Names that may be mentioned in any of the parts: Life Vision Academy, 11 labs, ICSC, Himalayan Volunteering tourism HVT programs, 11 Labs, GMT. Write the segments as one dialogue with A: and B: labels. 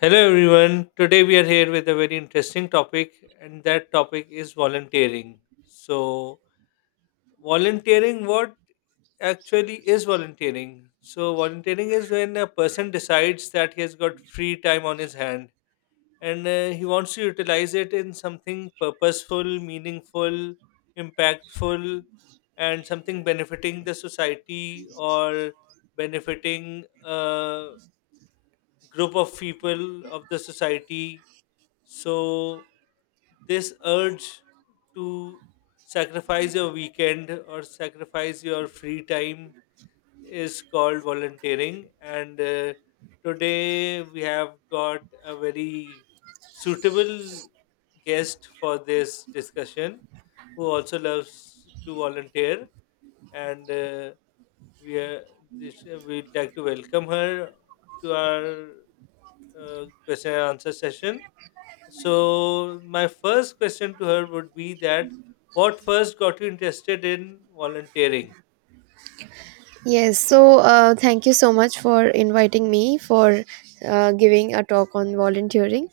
A: Hello everyone. Today we are here with a very interesting topic, and that topic is volunteering. So, volunteering, what actually is volunteering? So, volunteering is when a person decides that he has got free time on his hand and he wants to utilize it in something purposeful, meaningful, impactful, and something benefiting the society or benefiting a group of people of the society, so this urge to sacrifice your weekend or sacrifice your free time is called volunteering. And today we have got a very suitable guest for this discussion who also loves to volunteer. And we are, this, We'd like to welcome her to our question and answer session. So my first question to her would be that what first got you interested in volunteering?
B: Yes, so thank you so much for inviting me for giving a talk on volunteering.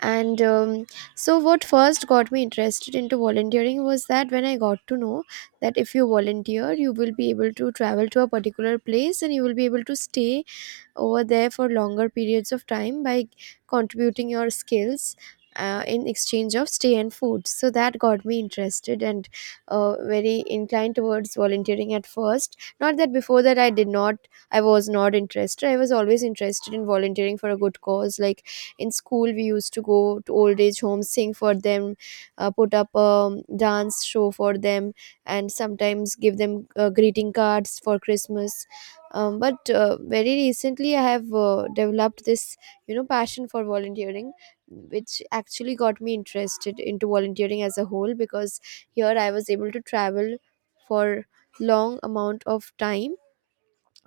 B: And so, what first got me interested into volunteering was that when I got to know that if you volunteer, you will be able to travel to a particular place and you will be able to stay over there for longer periods of time by contributing your skills in exchange of stay and food, so that got me interested and very inclined towards volunteering at first. Not that before that I was not interested, I was always interested in volunteering for a good cause, like in school we used to go to old age homes, sing for them, put up a dance show for them, and sometimes give them greeting cards for Christmas. But very recently I have developed this passion for volunteering, which actually got me interested into volunteering as a whole, because here I was able to travel for long amount of time.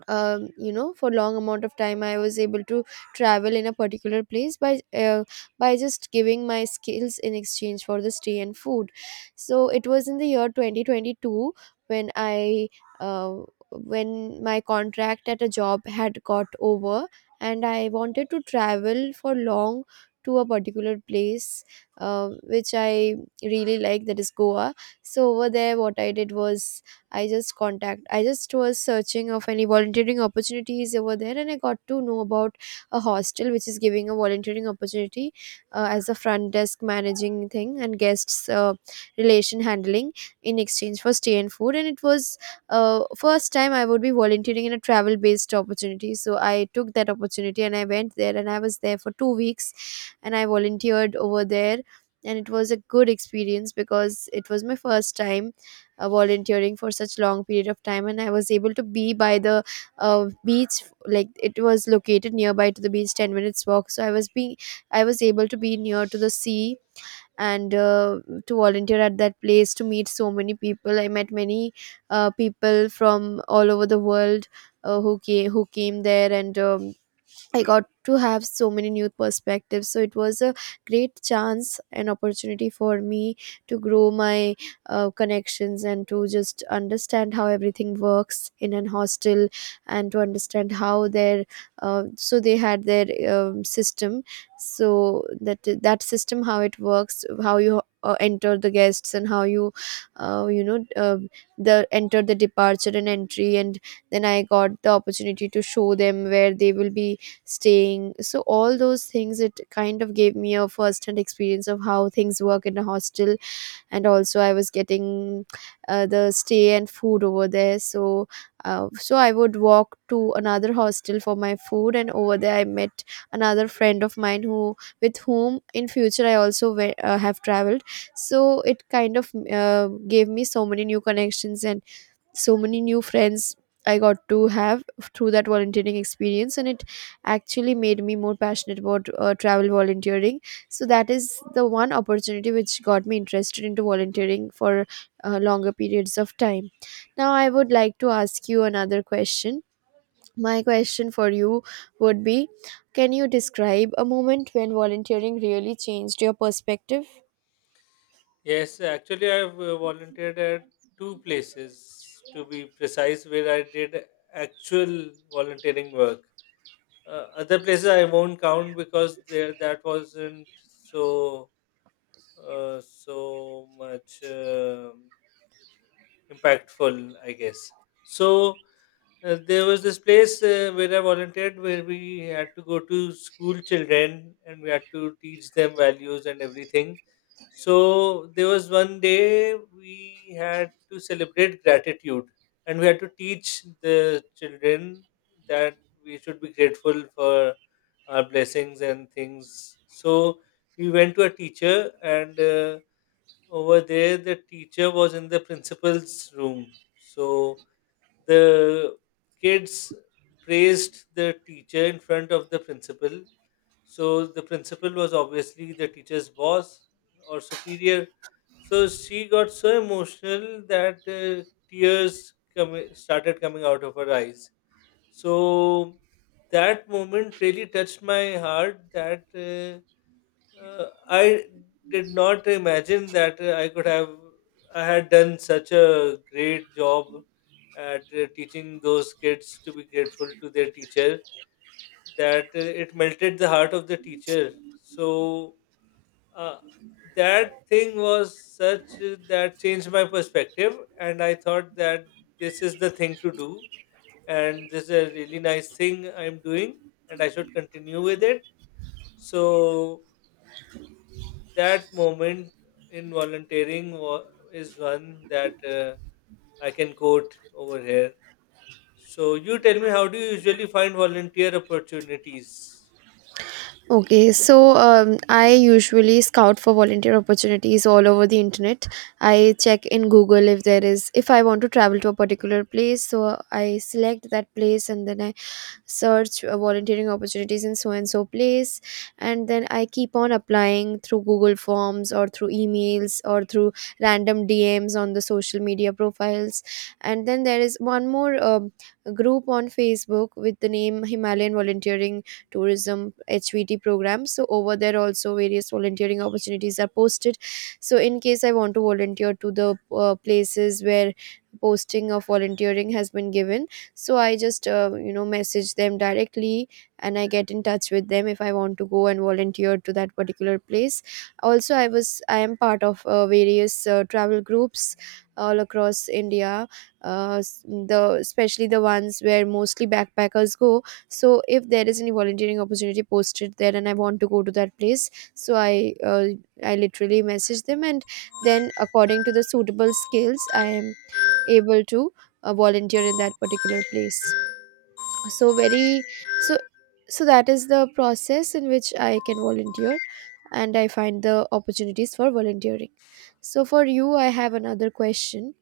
B: For long amount of time I was able to travel in a particular place by just giving my skills in exchange for the stay and food. So it was in the year 2022 when I uh, when my contract at a job had got over and I wanted to travel for long to a particular place which I really like, that is Goa. So over there what I did was, I just was searching of any volunteering opportunities over there, and I got to know about a hostel which is giving a volunteering opportunity as a front desk managing thing and guests relation handling, in exchange for stay and food. And it was first time I would be volunteering in a travel based opportunity, so I took that opportunity and I went there and I was there for 2 weeks, and I volunteered over there. And it was a good experience because it was my first time volunteering for such long period of time, and I was able to be by the beach. Like it was located nearby to the beach, 10 minutes walk, so I was able to be near to the sea. And to volunteer at that place, to meet so many people. I met many people from all over the world, who came there, and I got to have so many new perspectives. So it was a great chance and opportunity for me to grow my connections, and to just understand how everything works in an hostel, and to understand how their so they had their system. So that system, how it works, how you enter the guests and how you you know the enter the departure and entry, and then I got the opportunity to show them where they will be staying. So all those things, it kind of gave me a first hand experience of how things work in a hostel. And also I was getting the stay and food over there. So so I would walk to another hostel for my food, and over there I met another friend of mine who, with whom in future I also have traveled. So it kind of gave me so many new connections and so many new friends I got to have through that volunteering experience, and it actually made me more passionate about travel volunteering. So that is the one opportunity which got me interested into volunteering for longer periods of time. Now I would like to ask you another question. My question for you would be, can you describe a moment when volunteering really changed your perspective?
A: Yes, actually I've volunteered at two places to be precise where I did actual volunteering work. Other places I won't count because there that wasn't so so much. Impactful, I guess. So there was this place where I volunteered where we had to go to school children and we had to teach them values and everything. So there was one day we had to celebrate gratitude, and we had to teach the children that we should be grateful for our blessings and things. So we went to a teacher and over there, the teacher was in the principal's room. So the kids praised the teacher in front of the principal. So the principal was obviously the teacher's boss or superior. So she got so emotional that started coming out of her eyes. So that moment really touched my heart that. I did not imagine that I could have I had done such a great job at teaching those kids to be grateful to their teacher, that it melted the heart of the teacher. So uh, that thing was such that changed my perspective, and I thought that this is the thing to do, and this is a really nice thing I'm doing, and I should continue with it. So that moment in is one that I can quote over here. So, you tell me, how do you usually find volunteer opportunities?
B: Okay, so I usually scout for volunteer opportunities all over the internet. I check in Google if there is, if I want to travel to a particular place, so I select that place and then I search volunteering opportunities in so and so place, and then I keep on applying through Google Forms or through emails or through random DMs on the social media profiles. And then there is one more group on Facebook with the name Himalayan Volunteering tourism HVT programs. So over there also various volunteering opportunities are posted. So in case I want to volunteer to the places where posting of volunteering has been given, so I just message them directly, and I get in touch with them if I want to go and volunteer to that particular place. Also I am part of various travel groups all across India, s- the especially the ones where mostly backpackers go. So if there is any volunteering opportunity posted there and I want to go to that place, so I literally message them, and then according to the suitable skills I am able to volunteer in that particular place. So very so So that is the process in which I can volunteer and I find the opportunities for volunteering. So for you I have another question.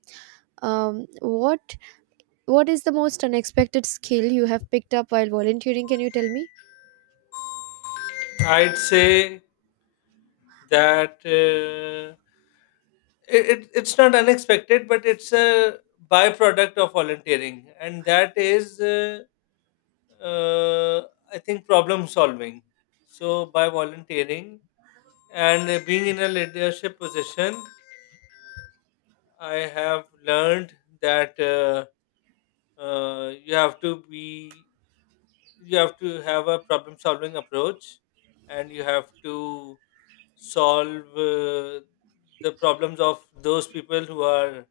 B: um what what is the most unexpected skill you have picked up while volunteering? Can you tell me?
A: I'd say that it's not unexpected, but it's a byproduct of volunteering, and that is, uh, I think, problem solving. So, by volunteering and being in a leadership position, I have learned that uh, you have to be you have to have a problem solving approach, and you have to solve the problems of those people who are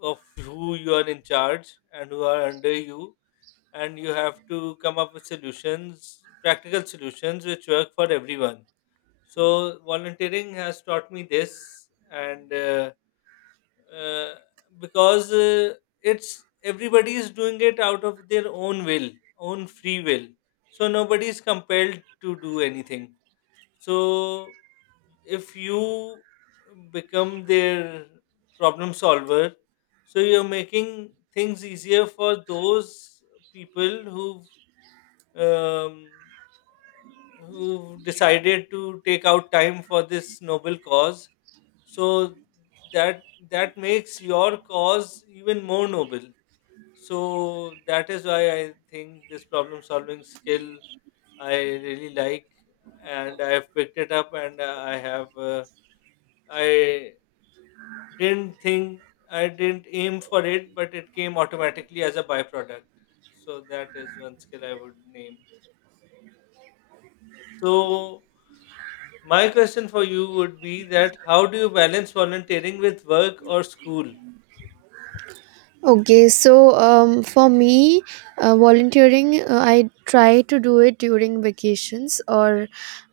A: of who you are in charge and who are under you, and you have to come up with solutions, practical solutions, which work for everyone. So volunteering has taught me this, and uh, because it's everybody is doing it out of their own will, own free will, so nobody is compelled to do anything. So if you become their problem solver, so you're making things easier for those people who've um, who decided to take out time for this noble cause. So that that makes your cause even more noble. So that is why I think this problem solving skill I really like, and I have picked it up, and I have i didn't think I didn't aim for it, but it came automatically as a byproduct. So that is one skill I would name. So my question for you would be that how do you balance volunteering with work or school?
B: Okay, so for me, I try to do it during vacations, or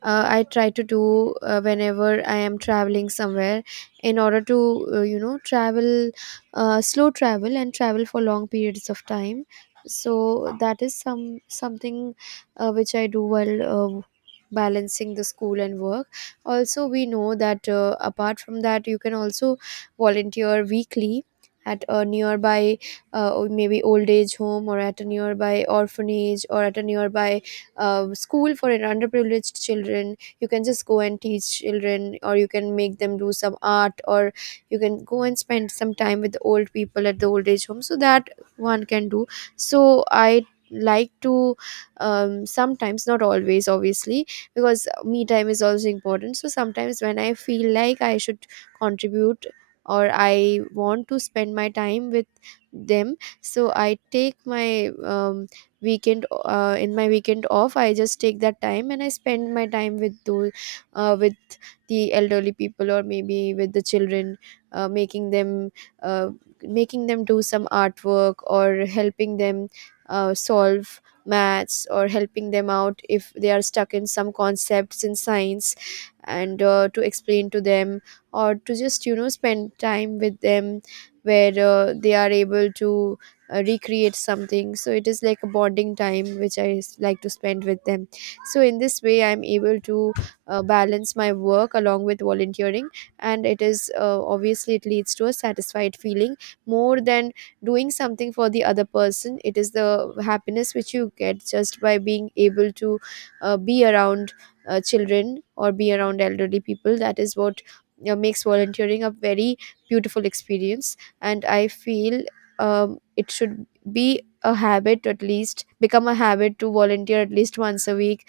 B: I try to do whenever I am traveling somewhere in order to, travel, slow travel and travel for long periods of time. So that is something which I do while uh, balancing the school and work. Also, we know that apart from that, you can also volunteer weekly at a nearby or maybe old age home, or at a nearby orphanage, or at a nearby school for an underprivileged children. You can just go and teach children, or you can make them do some art, or you can go and spend some time with the old people at the old age home. So that one can do. So I like to sometimes, not always obviously, because me time is also important, so sometimes when I feel like I should contribute or I want to spend my time with them, so I take my weekend in my weekend off. I just take that time and I spend my time with those with the elderly people, or maybe with the children, uh, making them uh, making them do some artwork, or helping them solve maths, or helping them out if they are stuck in some concepts in science, and to explain to them, or to just spend time with them, where they are able to recreate something. So it is like a bonding time which like to spend with them. So in this way I'm able to balance my work along with volunteering. And it is obviously it leads to a satisfied feeling, more than doing something for the other person. It is the happiness which you get just by being able to be around children or be around elderly people. That is what makes volunteering a very beautiful experience. And I feel it should be a habit, at least become a habit to volunteer at least once a week,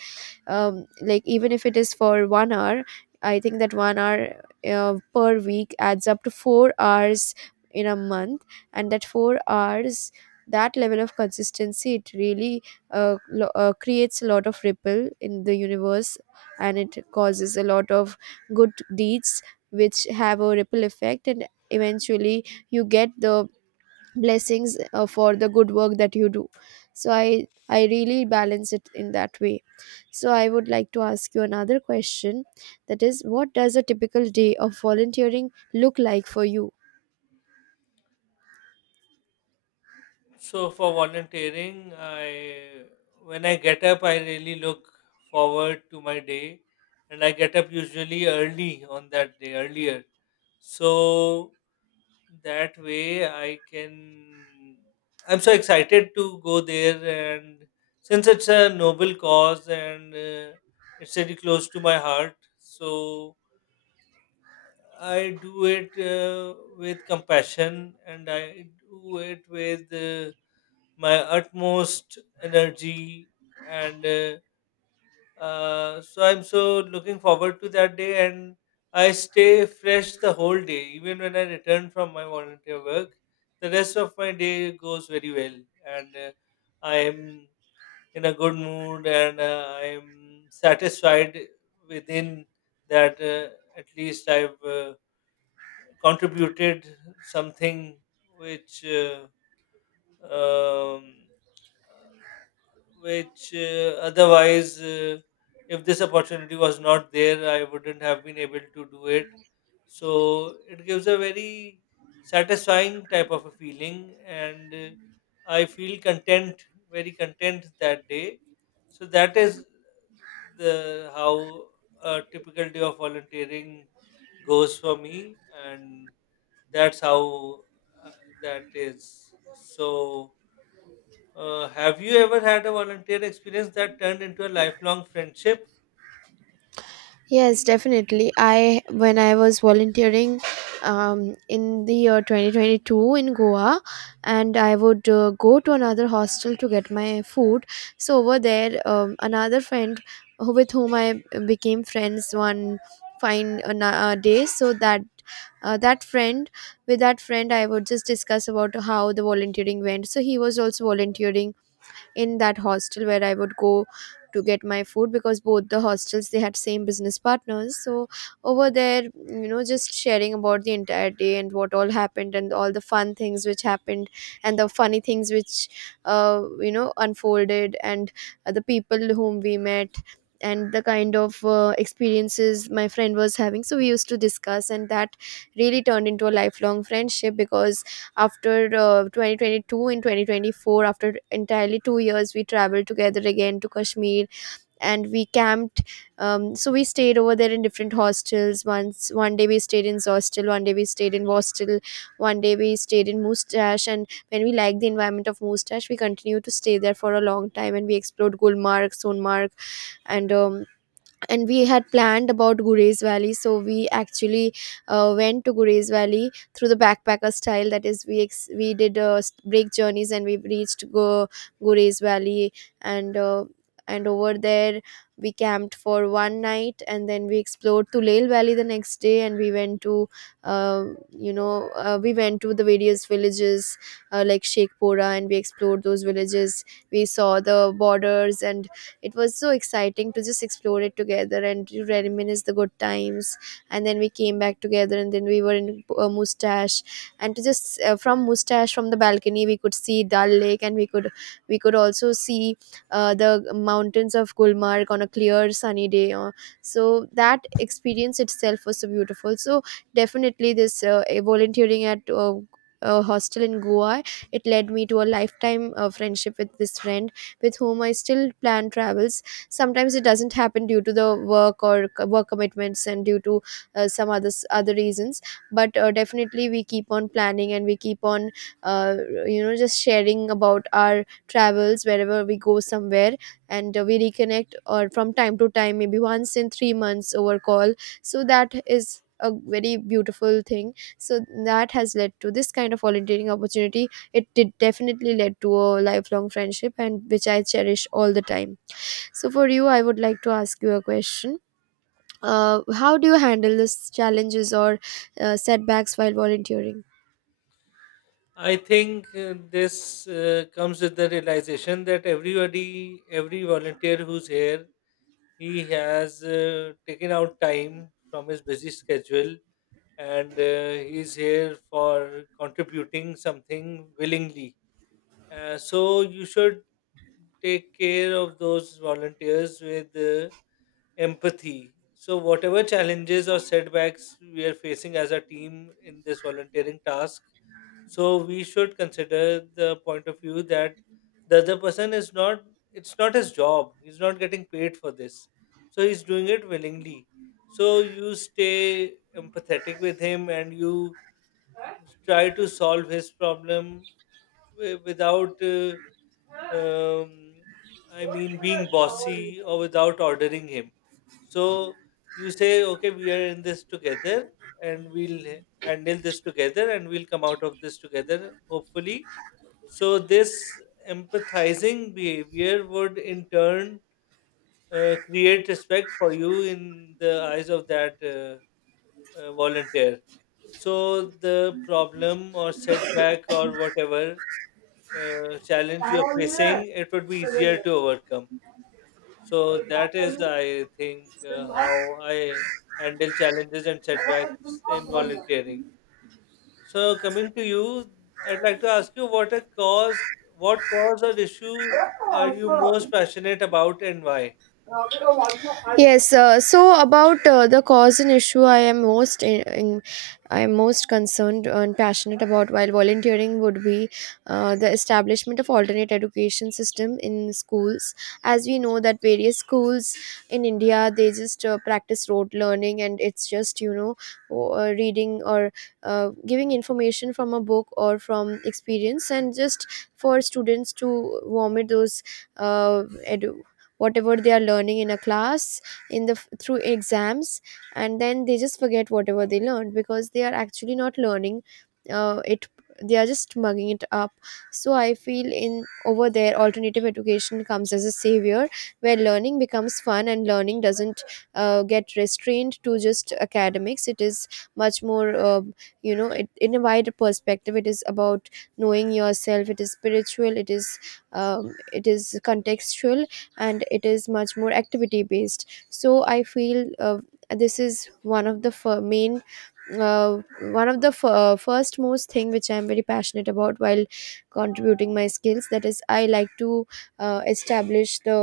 B: like even if it is for 1 hour. I think that 1 hour per week adds up to 4 hours in a month, and that 4 hours, that level of consistency, it really creates a lot of ripple in the universe, and it causes a lot of good deeds which have a ripple effect, and eventually you get the blessings for the good work that you do. So I really balance it in that way. So I would like to ask you another question, that is, what does a typical day of volunteering look like for you?
A: So for volunteering, I when I get up, I really look forward to my day, and I get up usually early on that day, earlier. So that way, I can. I'm so excited to go there, and since it's a noble cause and it's really close to my heart, so I do it with compassion and I do it with my utmost energy. And so I'm so looking forward to that day. And I stay fresh the whole day, even when I return from my volunteer work. The rest of my day goes very well. And I'm in a good mood, and I'm satisfied within that at least I've contributed something which um, otherwise if this opportunity was not there I wouldn't have been able to do it. So it gives a very satisfying type of a feeling, and I feel content, very content that day. So that is the how a typical day of volunteering goes for me, and that's how uh, that is. So, have you ever had a volunteer experience that turned into a lifelong friendship?
B: Yes, definitely. I When I was volunteering in the year 2022 in Goa, and I would go to another hostel to get my food. So over there, another friend who, with whom I became friends one fine day. So that friend, with that friend, I would just discuss about how the volunteering went. So he was also volunteering in that hostel where I would go to get my food, because both the hostels they had same business partners. So over there, just sharing about the entire day and what all happened and all the fun things which happened, and the funny things which unfolded, and the people whom we met, and the kind of experiences my friend was having. So we used to discuss, and that really turned into a lifelong friendship, because after 2022, in 2024, after entirely 2 years, we traveled together again to Kashmir, and we camped. So we stayed over there in different hostels. Once, one day we stayed in hostel, one day we stayed in hostel, one day we stayed in Mustache, and when we liked the environment of Mustache, we continued to stay there for a long time, and we explored Gulmarg, Sonmarg, and um, and we had planned about Gurez Valley. So we actually went to Gurez Valley through the backpacker style. That is, we we did break journeys, and we reached Gurez Valley, and uh, and over there we camped for one night, and then we explored Tulel Valley the next day, and we went to uh, we went to the various villages like Shekhpura, and we explored those villages. We saw the borders, and it was so exciting to just explore it together and to reminisce the good times. And then we came back together, and then we were in Mustache, and to just from Mustache, from the balcony, we could see Dal Lake, and we could also see the mountains of Gulmarg on a clear sunny day. So that experience itself was so beautiful. So definitely this volunteering at a hostel in Goa, it led me to a lifetime friendship with this friend, with whom I still plan travels. Sometimes it doesn't happen due to the work or work commitments and due to some other reasons. But definitely we keep on planning, and we keep on uh, just sharing about our travels wherever we go somewhere, and we reconnect or from time to time, maybe once in 3 months over call. So that is a very beautiful thing. So that has led to this kind of volunteering opportunity. It did definitely led to a lifelong friendship, and which I cherish all the time. So for you, I would like to ask you a question. How do you handle these challenges or setbacks while volunteering?
A: I think this comes with the realization that everybody, every volunteer who's here, he has taken out time from his busy schedule, and he's here for contributing something willingly. So, you should take care of those volunteers with empathy. So, whatever challenges or setbacks we are facing as a team in this volunteering task, so we should consider the point of view that the other person is not, it's not his job. He's not getting paid for this. So, he's doing it willingly. So, you stay empathetic with him and you try to solve his problem without. um, I mean, being bossy or without ordering him. So you say, okay, we are in this together, and we'll handle this together, and we'll come out of this together, hopefully. So this empathizing behavior would in turn create respect for you in the eyes of that volunteer. So the problem or setback or whatever challenge you're facing, it would be easier to overcome. So that is, I think, how I handle challenges and setbacks in volunteering. So coming to you, I'd like to ask you what a cause, what cause or issue are you most passionate about and why?
B: Yes, so about the cause and issue I am most I am most concerned and passionate about while volunteering would be the establishment of alternate education system in schools. As we know that various schools in India, they just practice rote learning, and it's just reading or giving information from a book or from experience, and just for students to vomit those uh, edu- whatever they are learning in a class, in the, through exams. And then they just forget whatever they learned, because they are actually not learning it, they are just mugging it up. So I feel in over there alternative education comes as a savior, where learning becomes fun, and learning doesn't get restrained to just academics. It is much more in a wider perspective, it is about knowing yourself, it is spiritual, it is contextual, and it is much more activity based. So I feel this is one of the main uh, one of the f- first most thing which I'm very passionate about while contributing my skills. That is, I like to establish the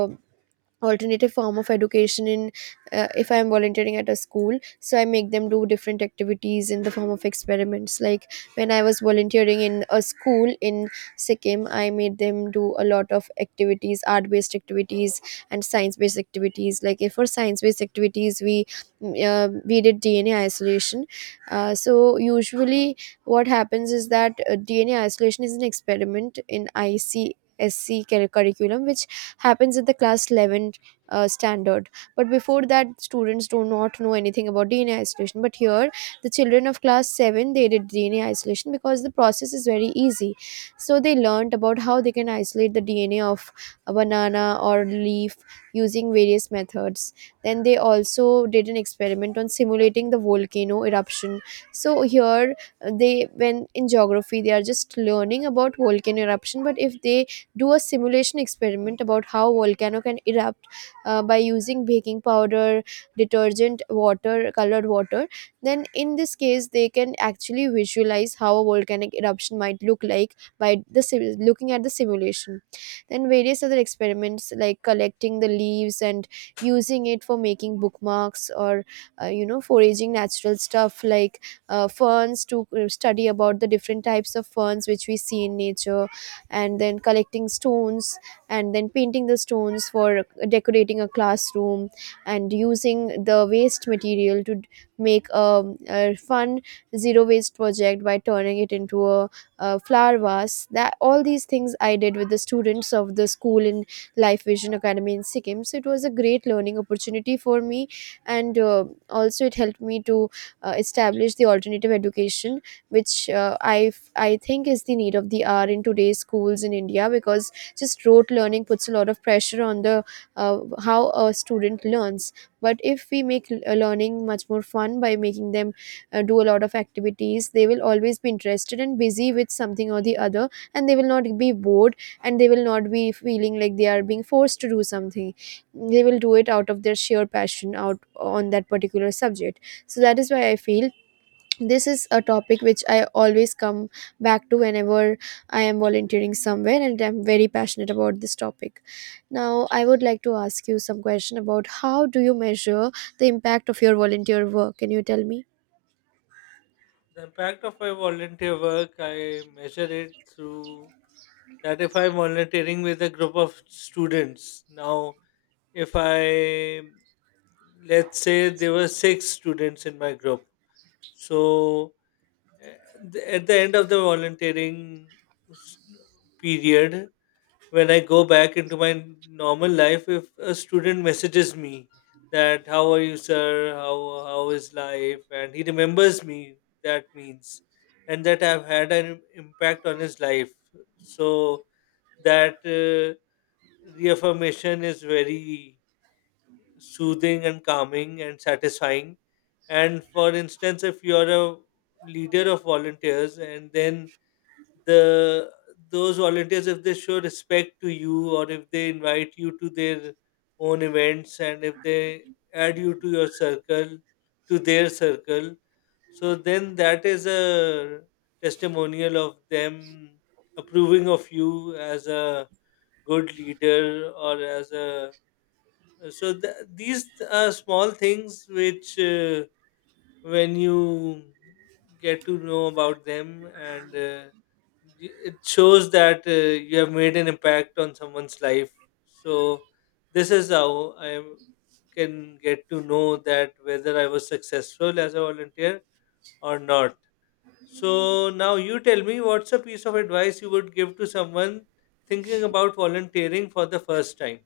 B: alternative form of education in, if I'm volunteering at a school, so I make them do different activities in the form of experiments. Like when I was volunteering in a school in Sikkim, I made them do a lot of activities, art based activities and science based activities. Like if, for science based activities, we we did DNA isolation. So usually what happens is that DNA isolation is an experiment in ICSC curriculum which happens in the class 11 standard. But before that, students do not know anything about DNA isolation. But here, the children of class 7, they did DNA isolation, because the process is very easy. So they learned about how they can isolate the DNA of a banana or leaf using various methods. Then they also did an experiment on simulating the volcano eruption. So here, they, when in geography they are just learning about volcano eruption, but if they do a simulation experiment about how volcano can erupt by using baking powder, detergent water, colored water, then in this case they can actually visualize how a volcanic eruption might look like, by the looking at the simulation. Then various other experiments, like collecting the leaves and using it for making bookmarks, or foraging natural stuff like ferns, to study about the different types of ferns which we see in nature, and then collecting stones, and then painting the stones for decorating a classroom, and using the waste material to make a fun zero waste project by turning it into a flower vase. That all these things I did with the students of the school in Life Vision Academy in Sikkim. So it was a great learning opportunity for me, and also it helped me to establish the alternative education, which I think is the need of the hour in today's schools in India. Because just rote learning puts a lot of pressure on the how a student learns. But if we make learning much more fun by making them do a lot of activities, they will always be interested and busy with something or the other, and they will not be bored, and they will not be feeling like they are being forced to do something. They will do it out of their sheer passion out on that particular subject. So that is why I feel this is a topic which I always come back to whenever I am volunteering somewhere, and I'm very passionate about this topic. Now I would like to ask you some question about how do you measure the impact of your volunteer work. Can you tell me?
A: The impact of my volunteer work, I measure it through that if I'm volunteering with a group of students. Now, if I, let's say there were six students in my group. So Uh, At the end of the s- period, when I go back into my normal life, if a student messages me that "How are you, sir? How is life?" and he remembers me, that means, and that I've had an impact on his life. So that reaffirmation is very soothing and calming and satisfying. And for instance, if you're a leader of volunteers, and then the those volunteers, if they show respect to you or if they invite you to their own events and if they add you to their circle, so then that is a testimonial of them approving of you as a good leader or as a so these are small things which when you get to know about them, and it shows that you have made an impact on someone's life. So this is how can get to know that whether I was successful as a volunteer or not. So now you tell me what's a piece of advice you would give to someone thinking about volunteering for the first time.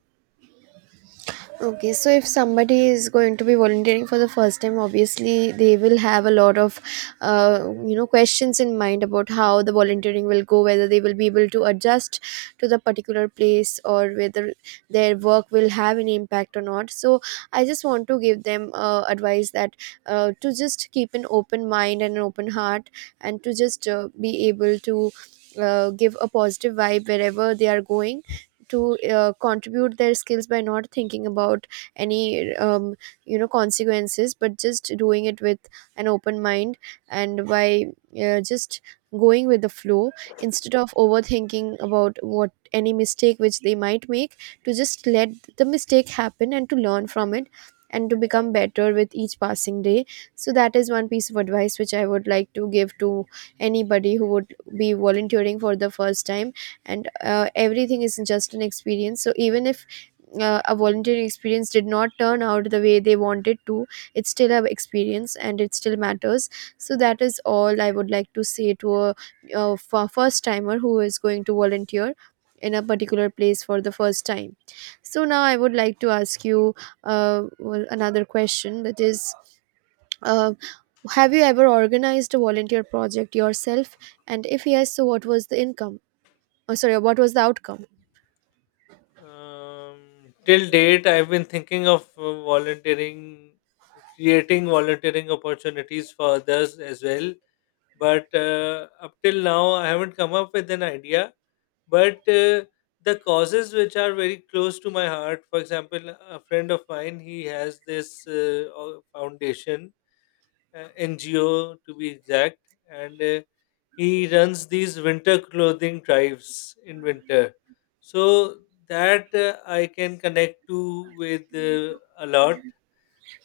B: Okay, so if somebody is going to be volunteering for the first time, obviously they will have a lot of questions in mind about how the volunteering will go, whether they will be able to adjust to the particular place, or whether their work will have an impact or not. So I just want to give them advice that, to just keep an open mind and an open heart, and to just be able to give a positive vibe wherever they are going to contribute their skills, by not thinking about any consequences, but just doing it with an open mind, and by just going with the flow, instead of overthinking about what any mistake which they might make, to just let the mistake happen and to learn from it, and to become better with each passing day. So that is one piece of advice which I would like to give to anybody who would be volunteering for the first time. And everything is just an experience, so even if a volunteering experience did not turn out the way they wanted to, it's still an experience, and it still matters. So that is all I would like to say to first timer who is going to volunteer in a particular place for the first time. So now I would like to ask you, another question, that is, uh, have you ever organized a volunteer project yourself, and if yes, so what was the income? Oh, sorry, what was the outcome?
A: Till date, I've been thinking of volunteering, creating volunteering opportunities for others as well. But up till now, I haven't come up with an idea. But the causes which are very close to my heart, for example, a friend of mine, he has this foundation, NGO to be exact, and he runs these winter clothing drives in winter. So that I can connect to with a lot.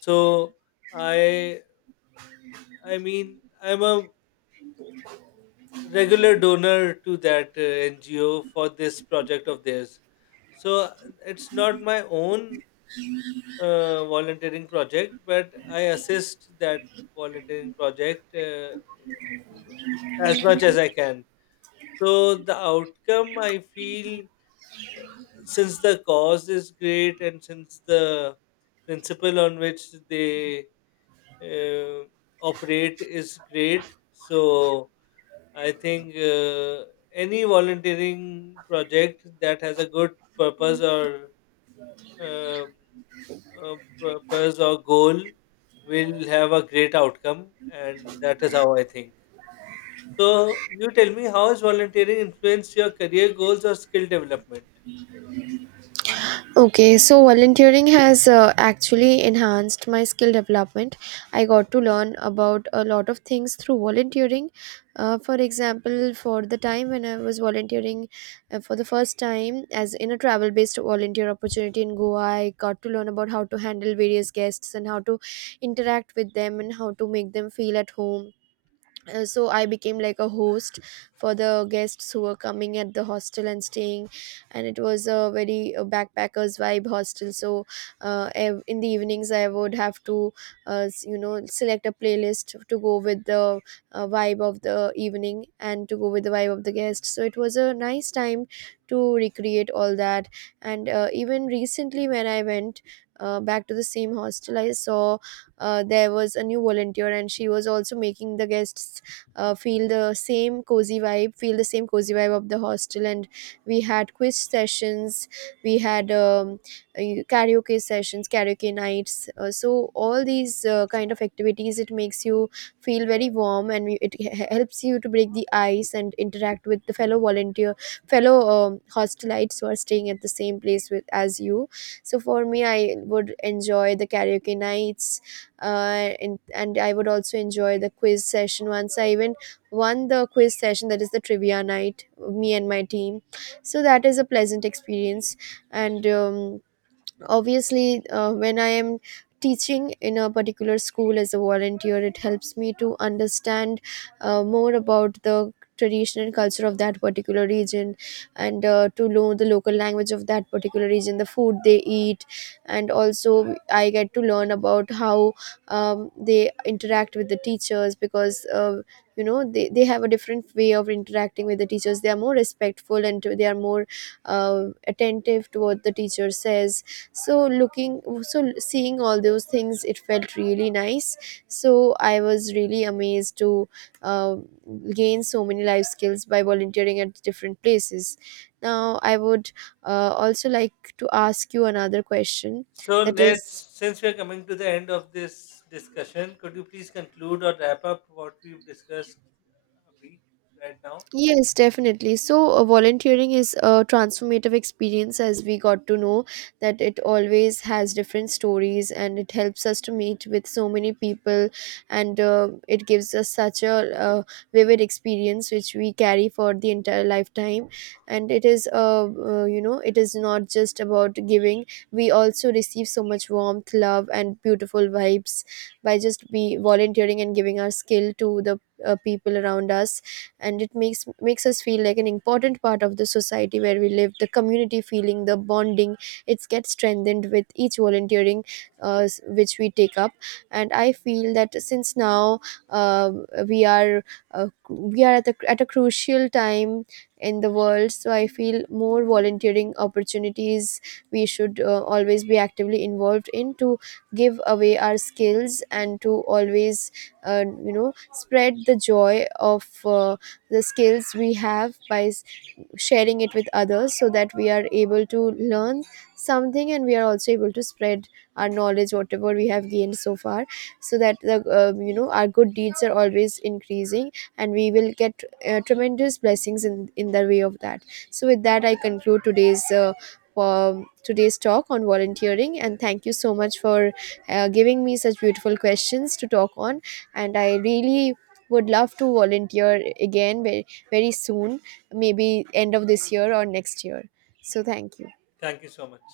A: So I I mean, I'm a regular donor to that NGO for this project of theirs. So it's not my own volunteering project, but I assist that volunteering project as much as I can. So the outcome I feel, uh, since the cause is great and since the principle on which they uh, operate is great, so I think any volunteering project that has a good purpose or uh, goal will have a great outcome, and that is how I think. So, you tell me how has volunteering influenced your career goals or skill development?
B: Okay, so volunteering has actually enhanced my skill development. I got to learn about a lot of things through volunteering. For example, for the time when I was volunteering for the first time, as in a travel based volunteer opportunity in Goa, I got to learn about how to handle various guests, and how to interact with them, and how to make them feel at home. So I became like a host for the guests who were coming at the hostel and staying, and it was a very backpackers vibe hostel. So in the evenings I would have to select a playlist to go with the vibe of the evening, and to go with the vibe of the guest. So it was a nice time to recreate all that. And even recently when I went back to the same hostel, I saw there was a new volunteer, and she was also making the guests feel the same cozy vibe, feel the same cozy vibe of the hostel. And we had quiz sessions, we had karaoke sessions, karaoke nights. So all these kind of activities, it makes you feel very warm, and it helps you to break the ice and interact with the fellow volunteer, fellow hostelites who are staying at the same place with as you. So for me, I would enjoy the karaoke nights and I would also enjoy the quiz session. Once I even won the quiz session, that is the trivia night, me and my team. So that is a pleasant experience. And. Obviously when I am teaching in a particular school as a volunteer, it helps me to understand more about the tradition and culture of that particular region, and to know the local language of that particular region, the food they eat. And also I get to learn about how they interact with the teachers, because they have a different way of interacting with the teachers. They are more respectful, and they are more attentive to what the teacher says. So looking so seeing all those things, it felt really nice. So I was really amazed to uh, gain so many life skills by volunteering at different places. Now I would also like to ask you another question,
A: So,
B: that
A: let's
B: is,
A: since we are coming to the end of this discussion, could you please conclude or wrap up what we've discussed, Abhi, right now?
B: Yes, definitely. So, volunteering is a transformative experience, as we got to know that it always has different stories, and it helps us to meet with so many people. And it gives us such a vivid experience which we carry for the entire lifetime. And it is, it is not just about giving, we also receive so much warmth, love, and beautiful vibes by just be volunteering and giving our skill to the people around us. And it makes us feel like an important part of the society where we live. The community feeling, the bonding, it gets strengthened with each volunteering which we take up. And I feel that, since now, uh, we are we are at a crucial time in the world, so I feel more volunteering opportunities we should always be actively involved in, to give away our skills, and to always spread the joy of the skills we have by sharing it with others, so that we are able to learn something, and we are also able to spread our knowledge, whatever we have gained so far, so that the our good deeds are always increasing, and we will get tremendous blessings in the way of that. So with that, I conclude today's today's talk on volunteering, and thank you so much for giving me such beautiful questions to talk on. And I really would love to volunteer again very, very soon, maybe end of this year or next year. So, thank you.
A: Thank you so much.